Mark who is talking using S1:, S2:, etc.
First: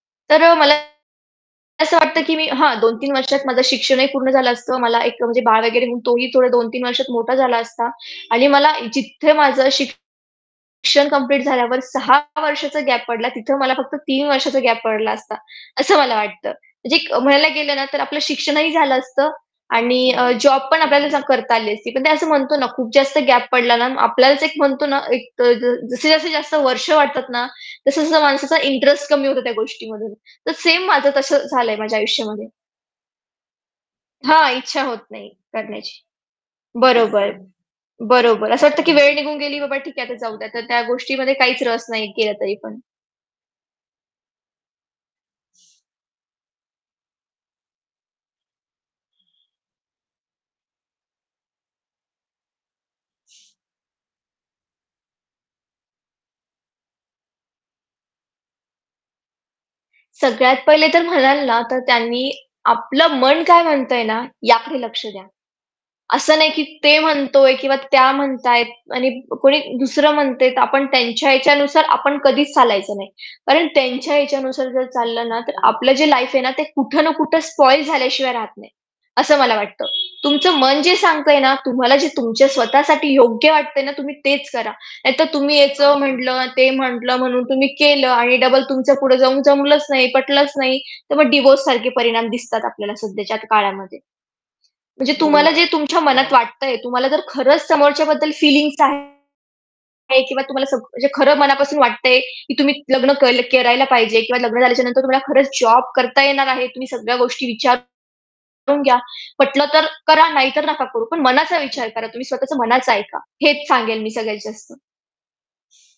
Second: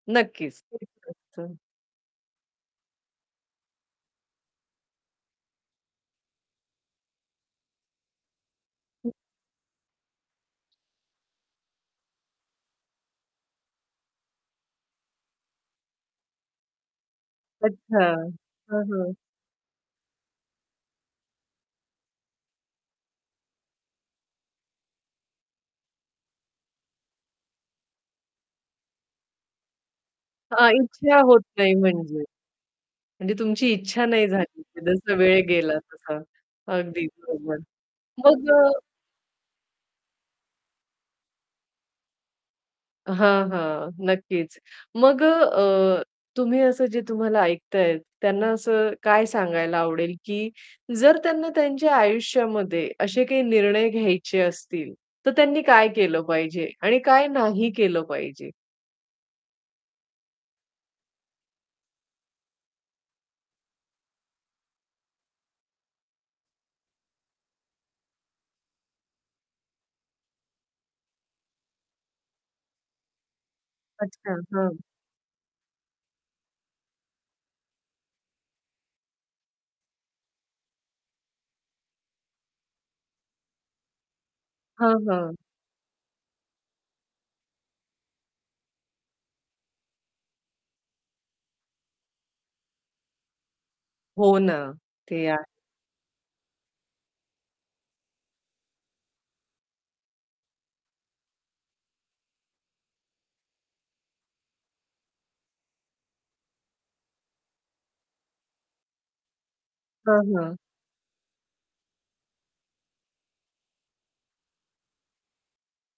S1: तर अ,
S2: नक्कीच.
S1: मला
S2: [unintelligible]
S1: असं वाटतं की मी हां, 2-3 वर्षात माझं शिक्षणही पूर्ण झालं असतं. मला एक म्हणजे बाळ वगैरे म्हणून तोही थोडे 2-3 वर्षात मोठा झाला असता. आणि मला जिथे माझं शिक्षण कंप्लीट झाल्यावर 6 वर्षाचा गॅप पडला, तिथं मला फक्त 3 वर्षाचा गॅप पडला असता. असं मला वाटतं. म्हणजे म्हणायला गेलं ना
S2: अच्छा,
S1: तर आपलं शिक्षणही
S2: हं,
S1: झालं
S2: हं.
S1: असतं आणि अ, जॉब पण आपल्याला करता आली असती. पण ते असं म्हणतो ना, खूप जास्त गॅप पडला ना आपल्यालाच एक म्हणतो ना, एक ज जसं-जसं जास्ती जास्त वर्ष वाटतात ना, तसं-तसं माणसाचा इंटरेस्ट कमी होतो त्या गोष्टीमधून. तर
S2: हां,
S1: सेम माझं
S2: इच्छा होत
S1: तसं
S2: नाही
S1: झालंय माझ्या
S2: म्हणजे.
S1: आयुष्यामध्ये.
S2: म्हणजे तुमची इच्छा नाही
S1: हां,
S2: झाली,
S1: इच्छा होत
S2: जसं-जसं
S1: नाही
S2: वेळ गेला
S1: करण्याची.
S2: तसा. अगदी
S1: बरोबर.
S2: बरोबर, मग
S1: बरोबर. असं
S2: अ
S1: वाटतं, की वेळ निघून गेली बाबा ठीक आहे आता जाऊ द्या. तर त्या गोष्टीमध्ये काहीच रस नाही केला तरी पण.
S2: हां, हां, नक्कीच. मग अ, अ, तुम्ही असं जे तुम्हाला ऐकतायेत त्यांना असं काय सांगायला आवडेल, की जर त्यांना त्यांच्या आयुष्यामध्ये असे काही निर्णय घ्यायचे असतील, तर त्यांनी काय केलं पाहिजे आणि काय नाही केलं पाहिजे?
S1: सगळ्यात पहिले तर म्हणाल ना, तर त्यांनी आपलं मन काय म्हणतंय ना, याकडे लक्ष द्या. असं नाही, की ते म्हणतोय किंवा त्या म्हणतायेत आणि अ, कोणी दुसरं म्हणतंय, तर आपण त्यांच्या याच्यानुसार आपण कधीच चालायचं नाही. कारण त्यांच्या
S2: अच्छा,
S1: याच्यानुसार
S2: हां.
S1: जर चाललं ना, तर आपलं जे लाईफ आहे ना, ते कुठे ना कुठे स्पॉइल झाल्याशिवाय राहत नाही. असं मला वाटतं. तुमचं मन जे सांगतंय ना, तुम्हाला जे तुमच्या स्वतःसाठी योग्य वाटतंय ना, तुम्ही तेच करा.
S2: हां,
S1: नाहीतर
S2: हां.
S1: तुम्ही याचं म्हटलं, ते म्हटलं, म्हणून तुम्ही केलं आणि डबल तुमच्या पुढे जाऊन जमलंच नाही, पटलंच नाही, तर मग डिव्होर्स सारखे परिणाम दिसतात आपल्याला सध्याच्या काळामध्ये.
S2: हो ना,
S1: म्हणजे
S2: ते आ
S1: तुम्हाला जे तुमच्या मनात वाटतंय, तुम्हाला जर खरंच समोरच्या बद्दल फीलिंग्स आहेत किंवा तुम्हाला सग म्हणजे खरं मनापासून वाटतंय, की तुम्ही लग्न के करायला पाहिजे. किंवा लग्न झाल्याच्यानंतर तुम्हाला खरंच जॉब करता येणार आहे. तुम्ही सगळ्या गोष्टी विचार करून घ्या. पटलं तर
S2: हां,
S1: करा नाही
S2: हां.
S1: तर नका करू. पण मनाचा विचार करा. तुम्ही स्वतःच मनाचं ऐका. हेच सांगेल मी सगळ्यात जास्त.